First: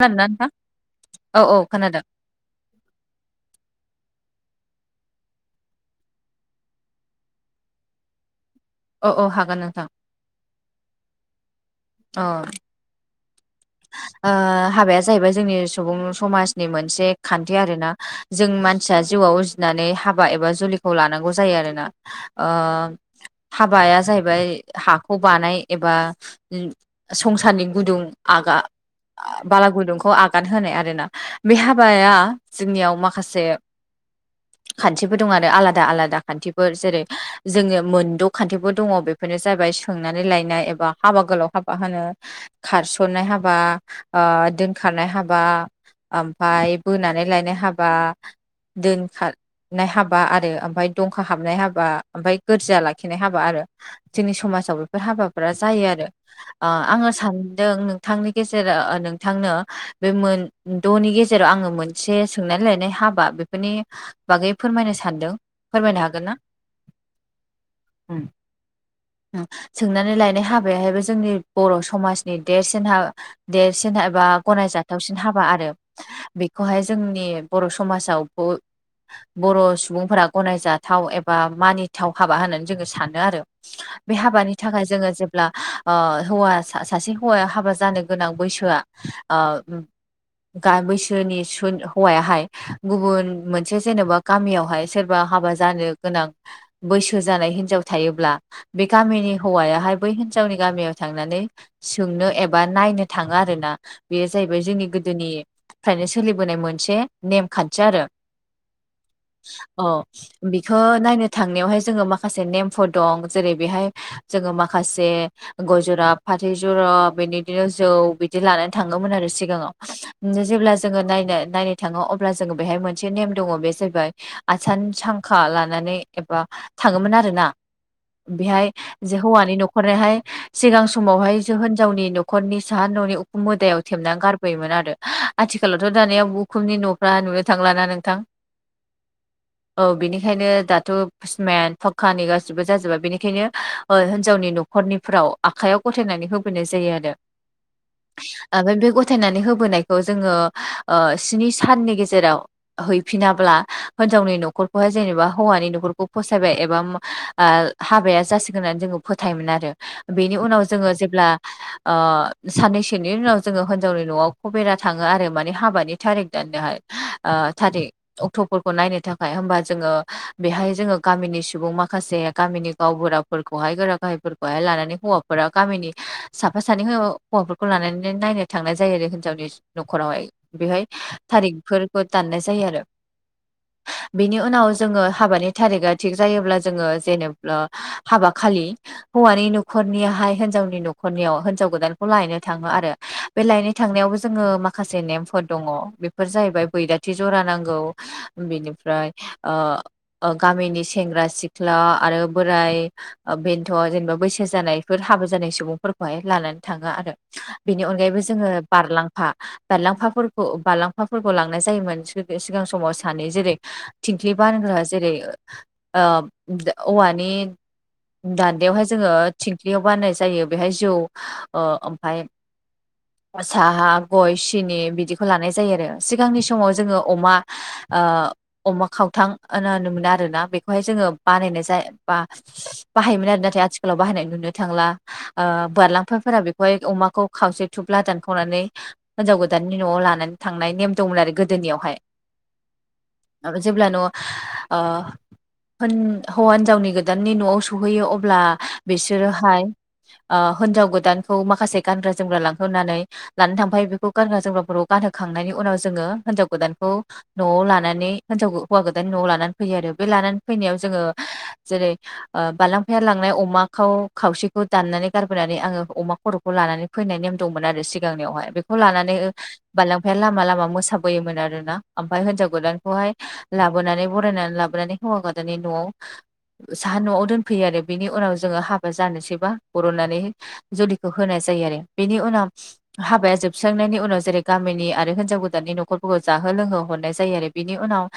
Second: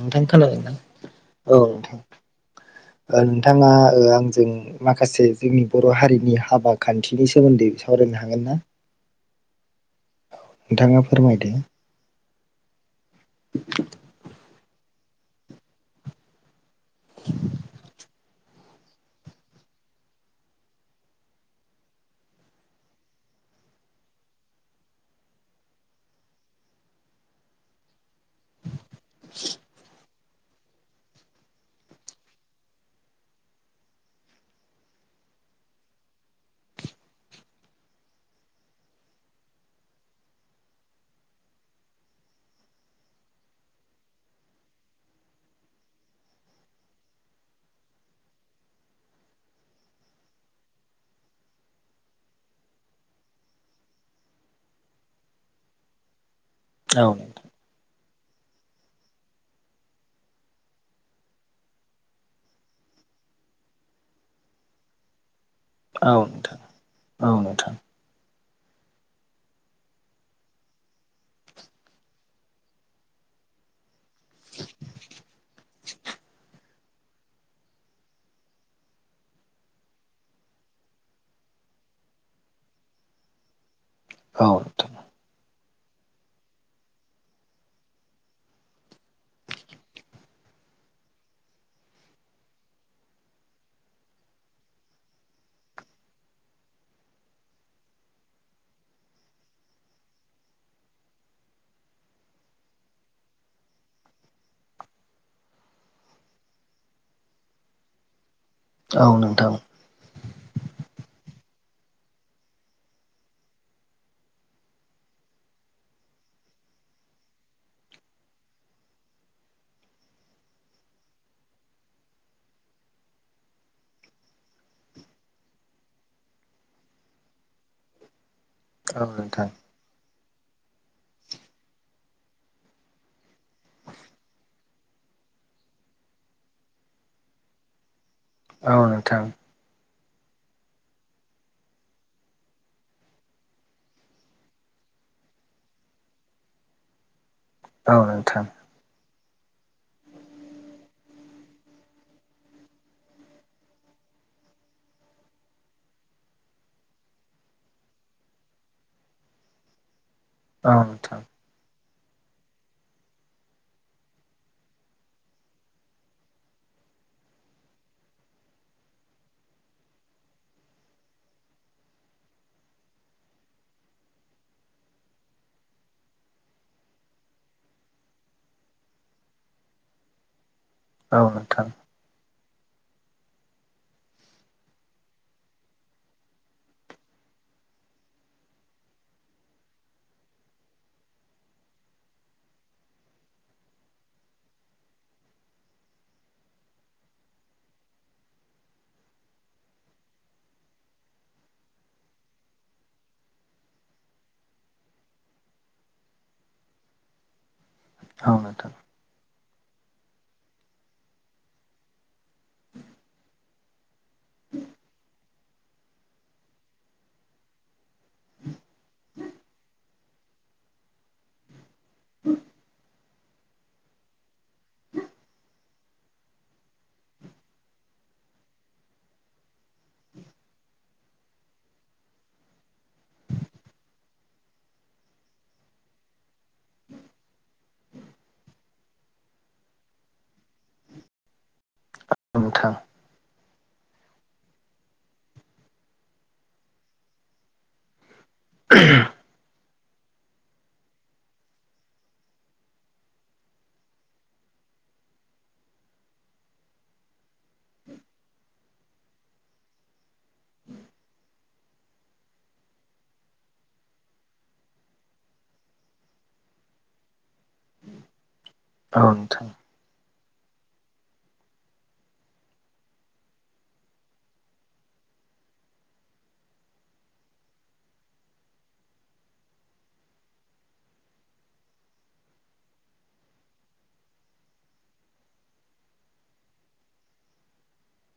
नोंथां खोनादों ना औ नोंथां ओ नोंथाङा आंजों माखासे जोंनि बर' हारिनि हाबा खान्थिनि सोमोन्दै सावरायनो हागोन ना? अ अ हागोन नोंथां। नोंथाङा फोरमायदो। अ। [inaudible] ओ हाबाया जाहैबाय जोंनि सुबुं समाजनि मोनसे खान्थि आरो ना जों मानसिया जिउआव उजिनानै हाबा एबा जुलिखौ लानांगौ जायो आरोना ओ हाबाया जाहैबाय हाखौ बानाय एबा संसारनि गुदुं आगा बालागुदुंखौ आगा गानहोनाय आरोना बे हाबाया जोंनियाव माखासे [inaudible] खान्थिफोर दं आरो आलादा आलादा खान्थिफोर जेरै जोङो मोनद' खान्थिफोर दङ बे बेफोरनो जाबाय सोंनानै लायनाय एबा हाबा गोलाव हाबा होनो खार स'नाय हाबा ओ दोनखारनाय हाबा ओमफाय बोनानै लायनाय हाबा दोनखा नाय हाबा आरो ओमफाय दंखा हाबनाय हाबा ओमफाय गोरजिया लाखिनाय हाबा आरो। जोंनि समाजाव बेफोर हाबाफोरा जायो आरो औ आङो सानो जों नोंथांनि गेजेराव ओ नोंथांनो बे मोन द'नि गेजेराव आङो मोनसे सोंनानै लायनाय हाबा बेफोरनि बागै फोरमायनो सानदों फोरमायनो औ हागोन ना? नोंथां औ नोंथां उम उम सोंनानै लायनाय हाबायाहायबो जोंनि बर' समाज देरसिन हा देरसिन एबा गनायजाथावसिन हाबा आरो। बेखौहाय जोंनि बर' समाजाव ब बर' सुबुंफोरा गनायजाथाव एबा मानिथाव हाबा होननानै जोङो सानो आरो । बे औ हाबानि नोंथां थाखाय जोङो जेब्ला ओ हौवा सासे हौवाया हाबा जानो गोनां बैसोआ ओ गा बैसोनि स हौवायाहाय गुबुन मोनसे जेनेबा गामियावहाय सोरबा हाबा जानो गोनां बैसो जानाय हिनजाव थायोब्ला बे गामिनि हौवायाहाय बै हिनजावनि गामियाव थांनानै सोंनो एबा नायनो थाङो आरोना बेयो जाहैबाय जोंनि गोदोनि फ्रायनो सोलिबोनाय मोनसे नेमखान्थि आरो। औ नोंथां। अ बिखौ नायनो थांनायावहाय जोङो माखासे नेमफोर दं जेरै बेहाय जोङो माखासे गय जरा फा जरा बिनिदिनो जौ बिदि लानानै थाङोमोन आरो सिगाङाव जेब्ला जोङो नायनो नायनो थाङो अब्ला जोङो बेहाय मोनसे नेम दङ बे जाहैबाय आसान सांखा लानानै एबा थाङोमोन आरोना बेहाय औ जे नोंथां हौवानि न'खरनिहाय सिगां समावहाय जो होनजावनि न'खरनि साहा न'नि उखुम मोदायाव थेबनानै गारबोयोमोन आरो आथिखालावथ' दानिया उखुमनि न'फ्रा नुनो थांलाना नोंथां । औ नोथां औ बिनिखायनो दाथ' सिमेन्थ फक्कानि गासिबो जाजोबा बेनिखायनो हिनजावनि न'खर हरनिफ्राव आखाइयाव गथायनानै होबोनाय जायो आरो औ नोंथां ओमफ्राय बे गथायनानै होबोनायखौ जोङो स्नि साननि गेजेराव हैफिनाब्ला हिनजावनि न'खरखौहाय जेनेबा हौवानि न'खरखौ फसायबाय एबा ओ हाबाया जासिगोन होननानै जोङो फोथायोमोन आरो बेनि उनाव औ जोङो जे नोंथां ओ साननैसोनि उनाव जोङो हिनजावनि न'आव खबेरा थांङो आरो माने हाबानि थारिख दानोहाय ओ थारिक अक्टफोरखौ नायनो थाखाय होमबा जोंङो बेहाय जोंङो गामिनि सुबुं माखासे गामिनि गावबुरा फोरखौहाय गोरा गाहायफोरखौहाय लानानै हौवाफोरा गामिनि साफा सानै हौवाफोरखौ लानानै नायनो थांनाय जायो आरो हिनजावनि न'खरावहाय बेहाय औ नोंथां थारिखफोरखौ दाननाय जायो आरो बिनि उनाव जोंङो हाबानि थारिकआ थिग जायोब्ला जोंङो जेनेबा हाबा खालि हौवानि नखरनिआहाय हिनजावनि नखर न'खरनियाव हिनजाव गोदानखौ लायनो थांङो आरो बे लायनो थांनायावबो जोंङो माखासे नेमफोर दङ बे फोर जाहैबाय बैराथि जरा नांगौ बिनिफ्राय ओ ओ गामिनि सेंग्रा सिख्ला आरो बोराय ओ बेनथ' जेनेबा बैसो जानायफोर हाबो जानाय सुबुं फोरखौहाय लानानै थांङो आरो बेनि अनगायैबो औ जोंङो नोंथां बारलांफा बारलांफाफोरखौ बारलांफाफोरखौ लांनाय जायोमोन सिगां समाव सानै जेरै थिंख्लि बानग्रा जेरै ओ औवानि दान्दायावहाय जोंङो थिंख्लियाव बान्नाय जायो बेहाय ओ जौ ओमफाय साहा गय सिनि बिदिखौ लानाय जायो आरो सिगांनि समाव जोंङो अमा ओ अमा खावथां होनो मोन आरोना बेखौहाय जोंङो बानायनाय जाय बा बाहायोमोन आरो नाथाय आथिखालाव बाहायनाय नुनो थांला । ओ बारलांफाफोरा बेखौहाय अमाखौ खावसे थुबला दानखावनानै हिनजाव गोदाननि नआव लानानै थांनाय नेम दंमोन आरो गोदोनियावहाय नोंथां आरो जेब्ला नयाव ओ होन हौवा हिनजावनि गोदाननि नआव सौहैयो अ ब्ला बिसोरोहाय हिनजाव गोदानखौ माखासे गानग्रा जोमग्रा लांहोनानै लानानै थांफायो बेखौ गारग्रा जोमग्राफोरखौ गानहोखांनायनि उनाव जोंङो हिनजाव गोदानखौ नआव लानानै हिनजाव हौवा गोदान नआव लानानै फैयो आरो बे लानानै फैनायाव जोंङो जेरै ओ बाललांफाया लांनाय अमाखौ खावसेखौ दाननानै गारबोनानै आंङो अमा खरखौ लानानै फैनाय नेम दंमोन आरो सिगांनियावहाय बेखौ औ लानानै नोंथां बालांफाया लामा लामा मोसाबोयोमोन आरोना ओमफ्राय हिनजाव गोदानखौहाय लाबोनानै बरायनानै लाबोनानै हौवा गोदनि नआव साहा नआव दोनफैयो आरो बिनि उनाव जोंङो हाबा जानो सैबा बरनानै जुलिखौ होनाय जायो आरो बेनि उनाव हाबाया जोबस्रांनायनि उनाव जेरै गामिनि आरो हिनजाव गोदाननि नखरफोरखौ जाहो लोंहो हरनाय जायो आरो। बिनि उनाव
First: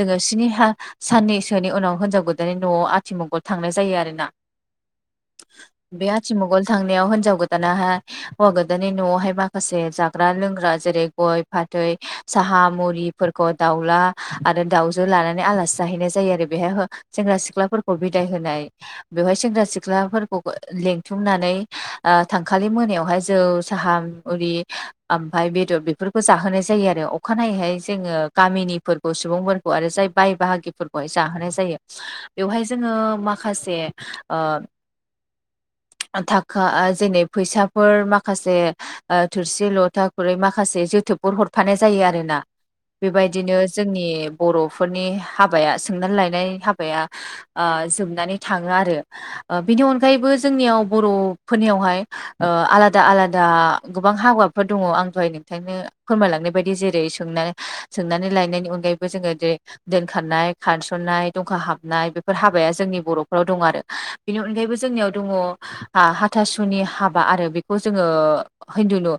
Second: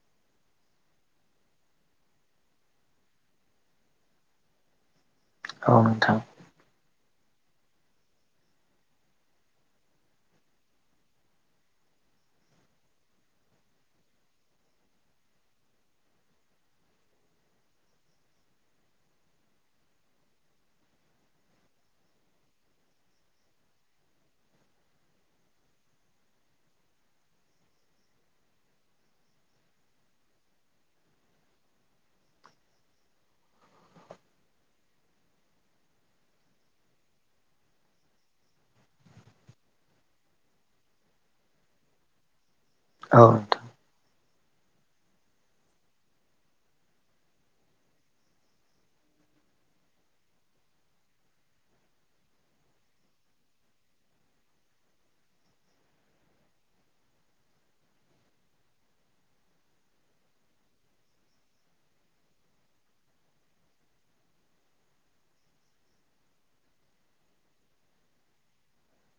जोंङो सिनिहा साननैसोनि उनाव हिनजाव गोदाननि नआव आथिमंगल थांनाय जायो आरोना । औ बे नोंथां आथिमगल थांनायाव हिनजाव गोदानाहा हौवा गोदाननि न'आवहाय माखासे जाग्रा लोंग्रा जेरै गय फाथै साहा मुरिफोरखौ दाउला आरो दाउजो लानानै आलासि जाहैनाय जायो आरो बेहाय हो सेंग्रा सिख्लाफोरखौ बिदाय होनाय बेवहाय सेंग्रा सिख्लाफोरखौ लिंथुमनानै ओ थांखालि मोनायावहाय जौ साहा मुरि ओमफाय बेदर बेफोरखौ जाहोनाय जायो आरो अखानायैहाय जोंङो गामिनिफोरखौ सुबुंफोरखौ आरो जाय बाय बाहागिफोरखौहाय जाहोनाय जायो बेवहाय जोंङो माखासे ओ थाखा जेनै फैसाफोर माखासे ओ थोरसि लथा खुरै माखासे जोथोबफोर हरफानाय जायो आरोना। औ बेबायदिनो नोंथां जोंनि बर'फोरनि हाबाया सोंनानै लायनाय हाबाया ओ जोबनानै थाङो आरो बिनि अनगायैबो जोंनियाव बर'फोरनियावहाय ओ आलादा आलादा गोबां हाबाफोर दङ आं दहाय नोंथांनो फोरमायलांनाय बायदि जेरै सों सोंनानै लायनायनि अनगायैबो जोंङो जेरै दोनखारनाय खारसननाय दंखा हाबनाय बेफोर हाबाया जोंनि बर'फोराव दं आरो। बेनि अनगायैबो जोंनियाव दङ हा हाथासुनि हाबा आरो बेखौ जोंङो हिन्दुुनु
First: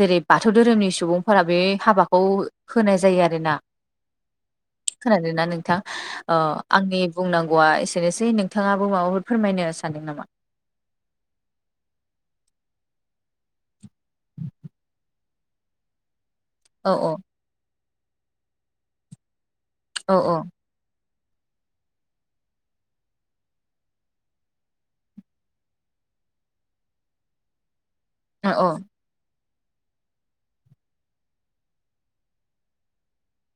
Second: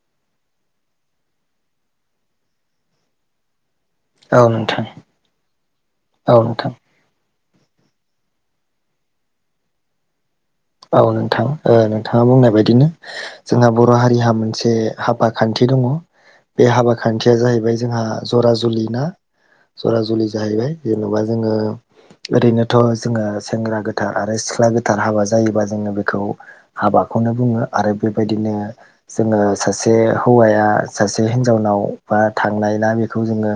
जेरै बाथौ धोरोमनि सुबुंफोरा बे हाबाखौ होनाय जायो आरोना। औ नोंथां खोनादोंना नोंथां? ओ औ नोंथां आंनि बुंनांगौआ एसेनोसै नोंथाङाबो माबाफोर फोरमायनो सानदों नामा? औ नोंथां ओ नोंथाङा बुंनाय बायदिनो जोंहा बर' हारिहा मोनसे हाबा खान्थि दङ। बे औ हाबा औ खान्थिया जाहैबाय जोंहा जरा जुलि ना जरा औ जुलि औ जाहैबाय। जेन'बा जोंङो ओरैनोथ' जोंङो सेंग्रा गोथार आरो सिख्ला गोथार हाबा जायोबा जोंङो बेखौ हाबाखौनो बुङो आरो औ बेबायदिनो जोंङो सासे हौवाया सासे हिनजावनाव बा थांनाय ना बेखौ जोंङो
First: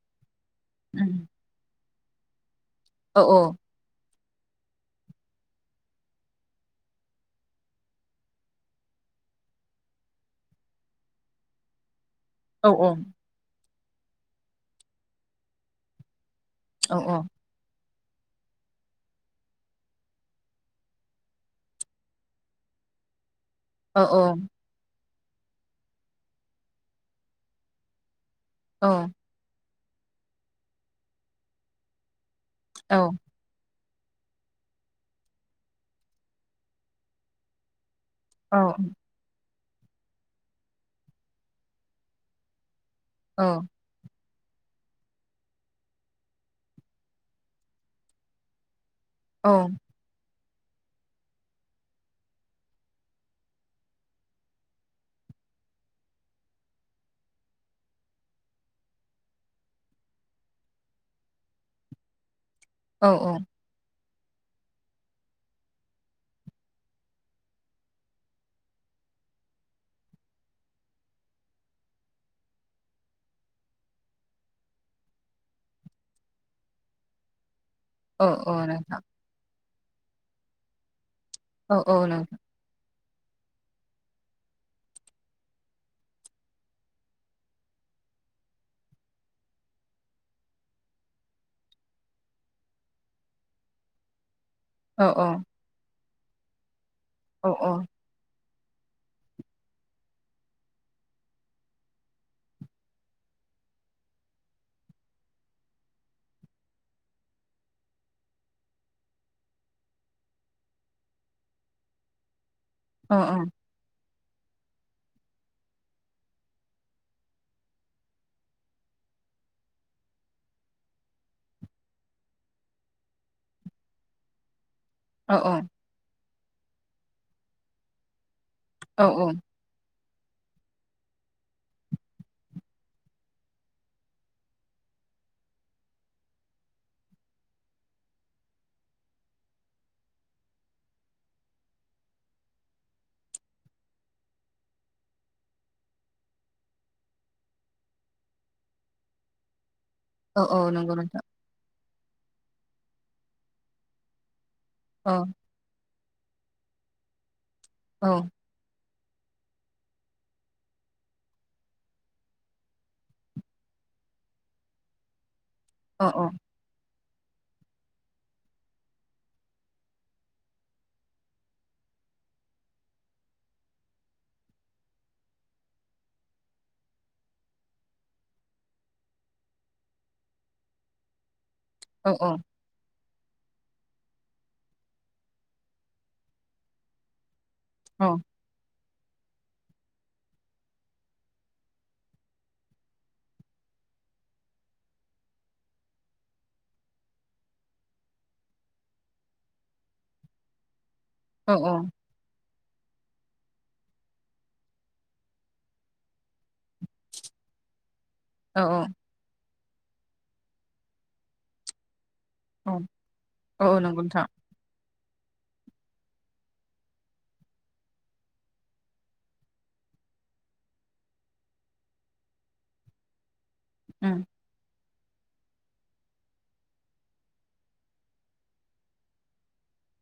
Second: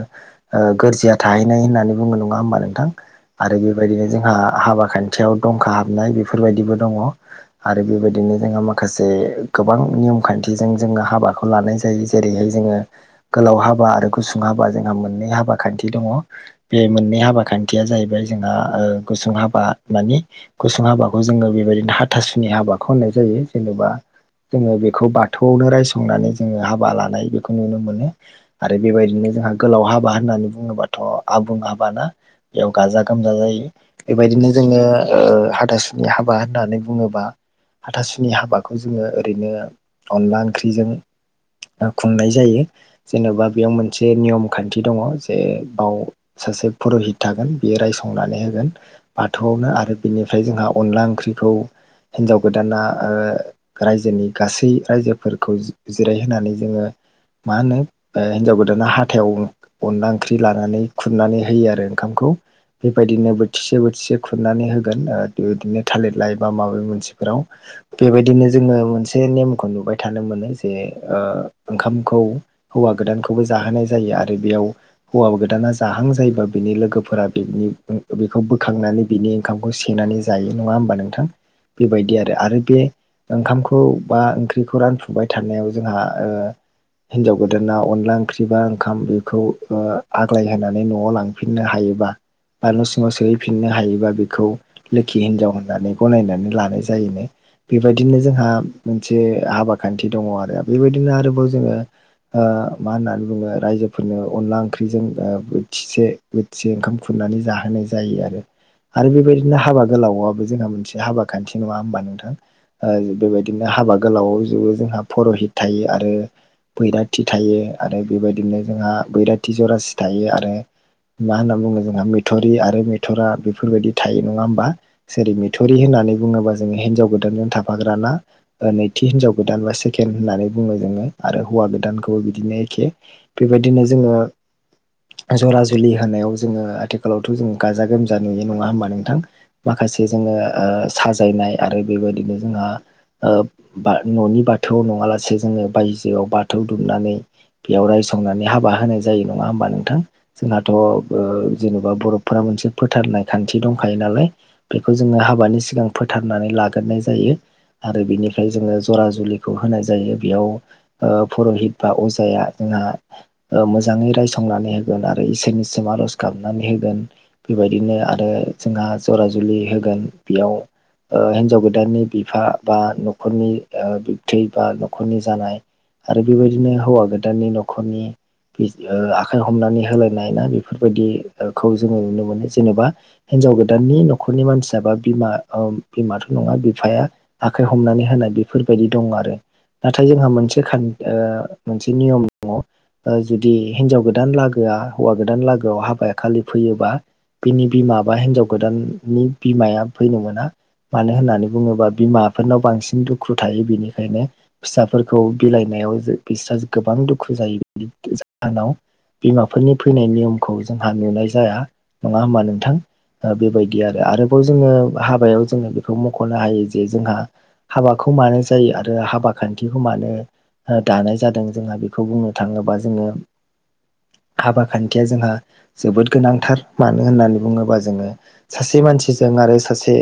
ओ गोरजिया थाहैनाय होननानै बुंनो नङा होमबा नोंथां? औ आरो बे बायदिनो जोंहा हाबा खान्थियाव दंखा हाबनाय बेफोरबायदिबो दङ। आरो बेबायदिनो जोंहा माखासे गोबां नियम खान्थिजों जोंङो हाबाखौ लानाय जायो। जेरैहाय औ जोंङो गोलाव हाबा आरो गुसुं हाबा जोंहा मोननै हाबा खान्थि दङ। बे औ मोननै हाबा खान्थिया जाहैबाय जोंहा ओ गुसुं हाबा मानि गुसुं हाबा जोंङो बेबायदिनो हाथासुनि हाबाखौ होननाय जायो जेनेबा औ जोंङो बेखौ बा थौआवनो रायसंनानै जोंङो हाबा लानाय बेखौ नुनो मोनो आरो बेबायदिनो जोंहा गोलाव हाबा होननानै बुङोबाथ' आबुं हाबाना बेयाव औ गाजा गोमजा जायो। बेबायदिनो जोंङो ओ हाथासुनि हाबा होननानै बुङोबा हाथासुनि हाबाखौ जोंङो ओरैनो अनला ओंख्रिजों खुंनाय जायो जेन'बा बेयाव मोन से नियम खान्थि दङ जे बाव सासे पुरहित थागोन बियो रायसंनानै होगोन औ बाथौआवनो आरो बिनिफ्राय जोंहा अनला ओंख्रिखौ हिन्जाव गोदाना ओ रायजोनि गासै रायजोफोरखौ जिरायहोनानै जोंङो मा होनो ओ हिन्जाव गोदाना हाथायाव अनला ओंख्रि लानानै खुरनानै होयो आरो ओंखामखौ औ बेबायदिनो बोथिसे बोथिसे खुरनानै होगोन बिदिनो थालिर लाइ बा माबा मोनसेफोराव बेबायदिनो जोङो मोनसे नेमखौ नुबाय थानो मोनो जे ओ ओंखामखौ हौवा गोदानखौबो जाहोनाय जायो आरो बेयाव हौवा गोदाना जाहां जायोबा बिनि लोगोफोरा बिनि औ बेखौ औ नोंथां बोखांनानै बिनि ओंखामखौ सेनानै जायो नङा होमबा नोंथां औ औ बेबायदि नोंथां आरो आरो बे ओंखामखौ बा ओंख्रिखौ रानफुबाय थानायाव जोंहा ओ हिन्जाव गोदाना अनला ओंख्रि बा ओंखाम बेखौ ओ आग्लाय होनानै न'आव लां फिननो हायोबा बा न' सिङाव सोहैफिननो हायोबा बेखौ औ लोखि औ हिनजाव होननानै गनायनानै लानाय जायोनो औ बेबाय दिनो जोंहा मोनसे हाबा खान्थि दङ आरो बेबायदिनो आरोबाव जोंङो ओ मा होननानै बुङो रायजोफोरनो अनला ओंख्रिजों ओ बोथिसे बोथिसे ओंखाम खुरनानै जाहोनाय जायो आरो। आरो बेबायदि -नो हाबा गोलावाबो जोंहा मोनसे हाबा खान्थि नङा होमबा नोंथां औ बेबायदिनो हाबा गोलाव जोबो जोंहा पर'हित थायो आरो बैराथि थायो आरो बेबायदिनो जोंहा बैराथि जरासि थायो आरो मा होनना बुङो जोंहा मथरि आरो मेथरा बेफोरबायदि थायो नङा होमबा जेरै औ मिथुरि होननानै बुङोबा जोङो हिनजाव गोदानजों थाफाग्राना औ नैथि हिनज गोदान बास केल होननानै बुङो जोङो आरो हौवा गोदानखौबो बिदिनो एखे बेबायदिनो जोङो जरा जुलि होनायाव जोङो आथिखालावथ' जों गाजा गोमजा नुययो नङा होमब नों माखासे जोङो साजायनाय आरो बेबायदिनो जोंहा न'नि बाथौआव नङालासे जोङो बायजोआव बाथौ दुमनानै बेयाव रायसंनानै हाबा होनाय जायो नङा होमबा नोंथां औ जोंहाथ' नंगौ नोंथां जेनेबा बरफफोरा मोनसे फोथारनाय खान्थि दंखायो नालाय बेखौ औ जोङो हाबानि सिगां फोथारनानै लाग्रोनाय जायो आरो औ बेनिफ्राय जोङो जरा जुलिखौ होनाय जायो बेयाव पुरहित बा अजाया जोंहा मोजाङै रायसंनानै होग आरो इसोरनिसिम औ आर'ज औ गाबनानै होगोन बेबायदिनो आरो जोंहा जरा जुलि होगोन बेयाव हिन्जाव गोदाननि बिफा बा न'खरनि बिबत्रि बा न'खरनि जानाय आरो बेबायदिनो हौवा गोदाननि न'खरनि आखाइ हमनानै होलायनाय ना बेफोरबायदिखौ जोङो औ औ नुनो मोनो जेनेबा हिनजाव गोदाननि न'खरनि मानसियाबा बिमा बिमाथ' नङा बिफाया आखाइ हमनानै होनाय बेफोरबायदि दं आरो नाथाय जोंहा मोनसे मोनसे नियम दङ जुदि हिनजाव गोदान लागोआ हौवा गोदान लागोआव हाबाया खालि फैयोबा बिनि बिमा बा हिनजाव गोदाननि बिमाया फैनो मोना मानो होननानै औ बुङोबा बिमा बेफोरनाव बांसिन दुखु थायो बेनिखायनो फिसाफोरखौ बिलाइनायाव बिस्रा गोबां दुखु जायोोमोन जाहोनाव औ बिमाफोरनि फैनाय नियमखौ जोंहा नुनाय जाया नङा होनोमबानो औ औ बेबायदि नंगौ आरो नोंथां आरोबाव जोङो हाबायाव जोङो बेखौ मख'नो हायो जे जोंहा हाबाखौ मानो जायो आरो हाबा खान्थिखौ मानो दानाय जादों जोंहा बेखौ बुंनो थाङोबा जोङो अ हाबा खान्थिया जोंहा जोबोद गोनांथार मानो होननानै बुङोबा जोङो सासे मानसिजों आरो सासे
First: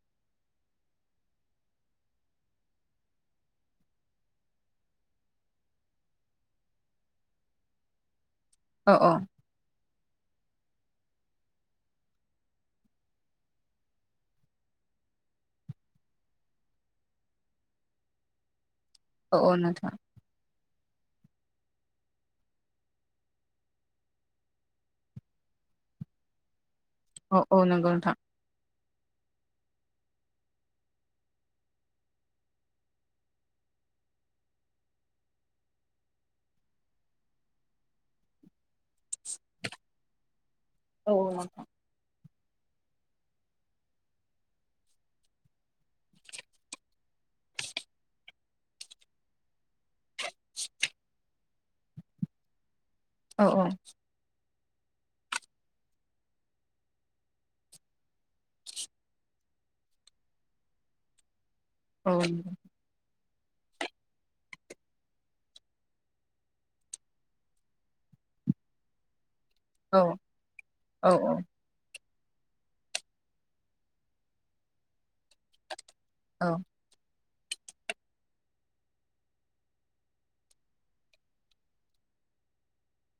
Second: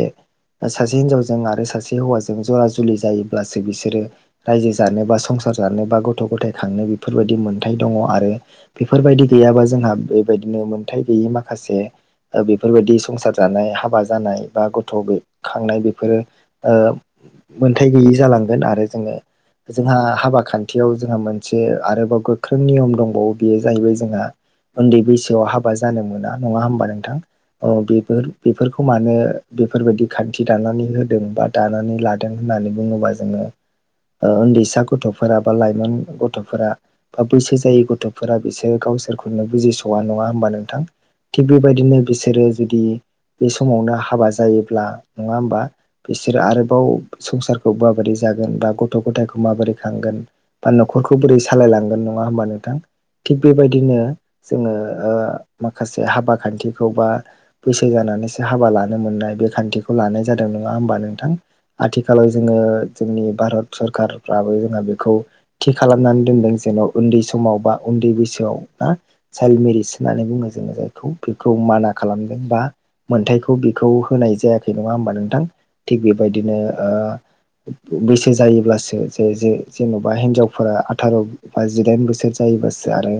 सासे हिनजावजों आरो सासे हौवाजों जरा जुलि जायोब्लासो बिसोरो रायजो जानो बा संसार जानो बा गथ' गथाय खांनो बेफोरबायदि मोनथाय दङ आरो औ बेफोरबायदि गैयाबा जोंहा बेबायदिनो मोनथायाइ गैयि माखासे बेफोरबायदि संसार जानाय हाबा जानाय बा गथ' गैखांनाय बेफोरो मोनथाय गैयि जालांगोन आरो जोङो औ औ नोंथां जोंहा हाबा खान्थि खाथियाव जोंहा मोनसे आरोबाव गोख्रों नियम दंबावो बेयो जाहैबाय जोंहा उन्दै बैसोआव हाबा जानो मोना नङा होमबा औ औ नोंथां नंगौ नोंथां बेफोर बेफोरखौ मानो बेफोरबायदि खान्थि दानानै होदों बा दानानै लादों होननानै बुङोबा जोङो उन्दैसा गथ'फोरा बा लाइमोन गथ'फोरा बा बैसो जायै गथ'फोरा बिसोर गावसोरखौनो बुजिस'वा नङा होमबा नोंथां औ थिग नोंथां बेबायदिनो बिसोरो जुदि बे समावनो हाबा जायोब्ला नङा होमबा बिसोरो आरोबाव संसारखौ माबोरै जागोन बा गथ' गथायखौ माबोरै बा न'खरखौ बोरै सालायलांगोन नङा होमबा नोंथां थिग औ औ बेबायदिनो जोङो माखासे हाबा खान्थिखौ बा बैसो जानानैसो हाबा लानो मोननाय बे खान्थिखौ लानाय जादों नङा होमबा नोंथां औ आथिखालाव जोङो जोंनि भारत सरकारफ्राबो जोंहा बेखौ थि खालामनानै दोनदों जेन' उन्दै समाव बा उन्दै बैसोआव ना चाइल मेरि औ होननानै बुङो जोङो औ जायखौ बेखौ माना खालाम बा मोनथाइखौ बेखौ होनाय जायाखै नङा होमबा नोंथां थिग औ बेबायदिनो ओ बैसो जायोब्लासो जे जे जेन'बा हिनजावफोरा आथार' बा जिदाइन बोसोर जायोबासो आरो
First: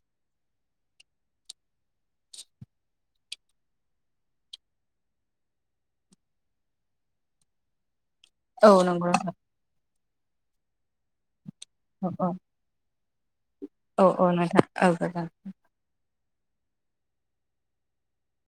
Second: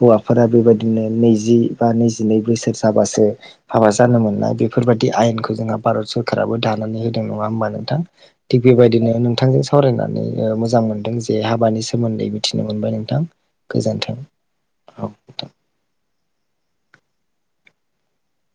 हौवाफोरा बेबायदिनो नैजि बा नैजिनै बोसोर जाबासो हाबा जानो मोननाय बेफोरबादि आयेनखौ जोंहा भारत सरकाराबो दानानै होदों नङा होमबा नोंथां थिग औ नंगौ बेबायदिनो नोंथां नोंथांजों सावरायनानै मोजां मोनदों जे हाबानि औ सोमोन्दै मिथि मोनबाय नोंथां औ गोजोन्थों औ नोंथां औ गोजोन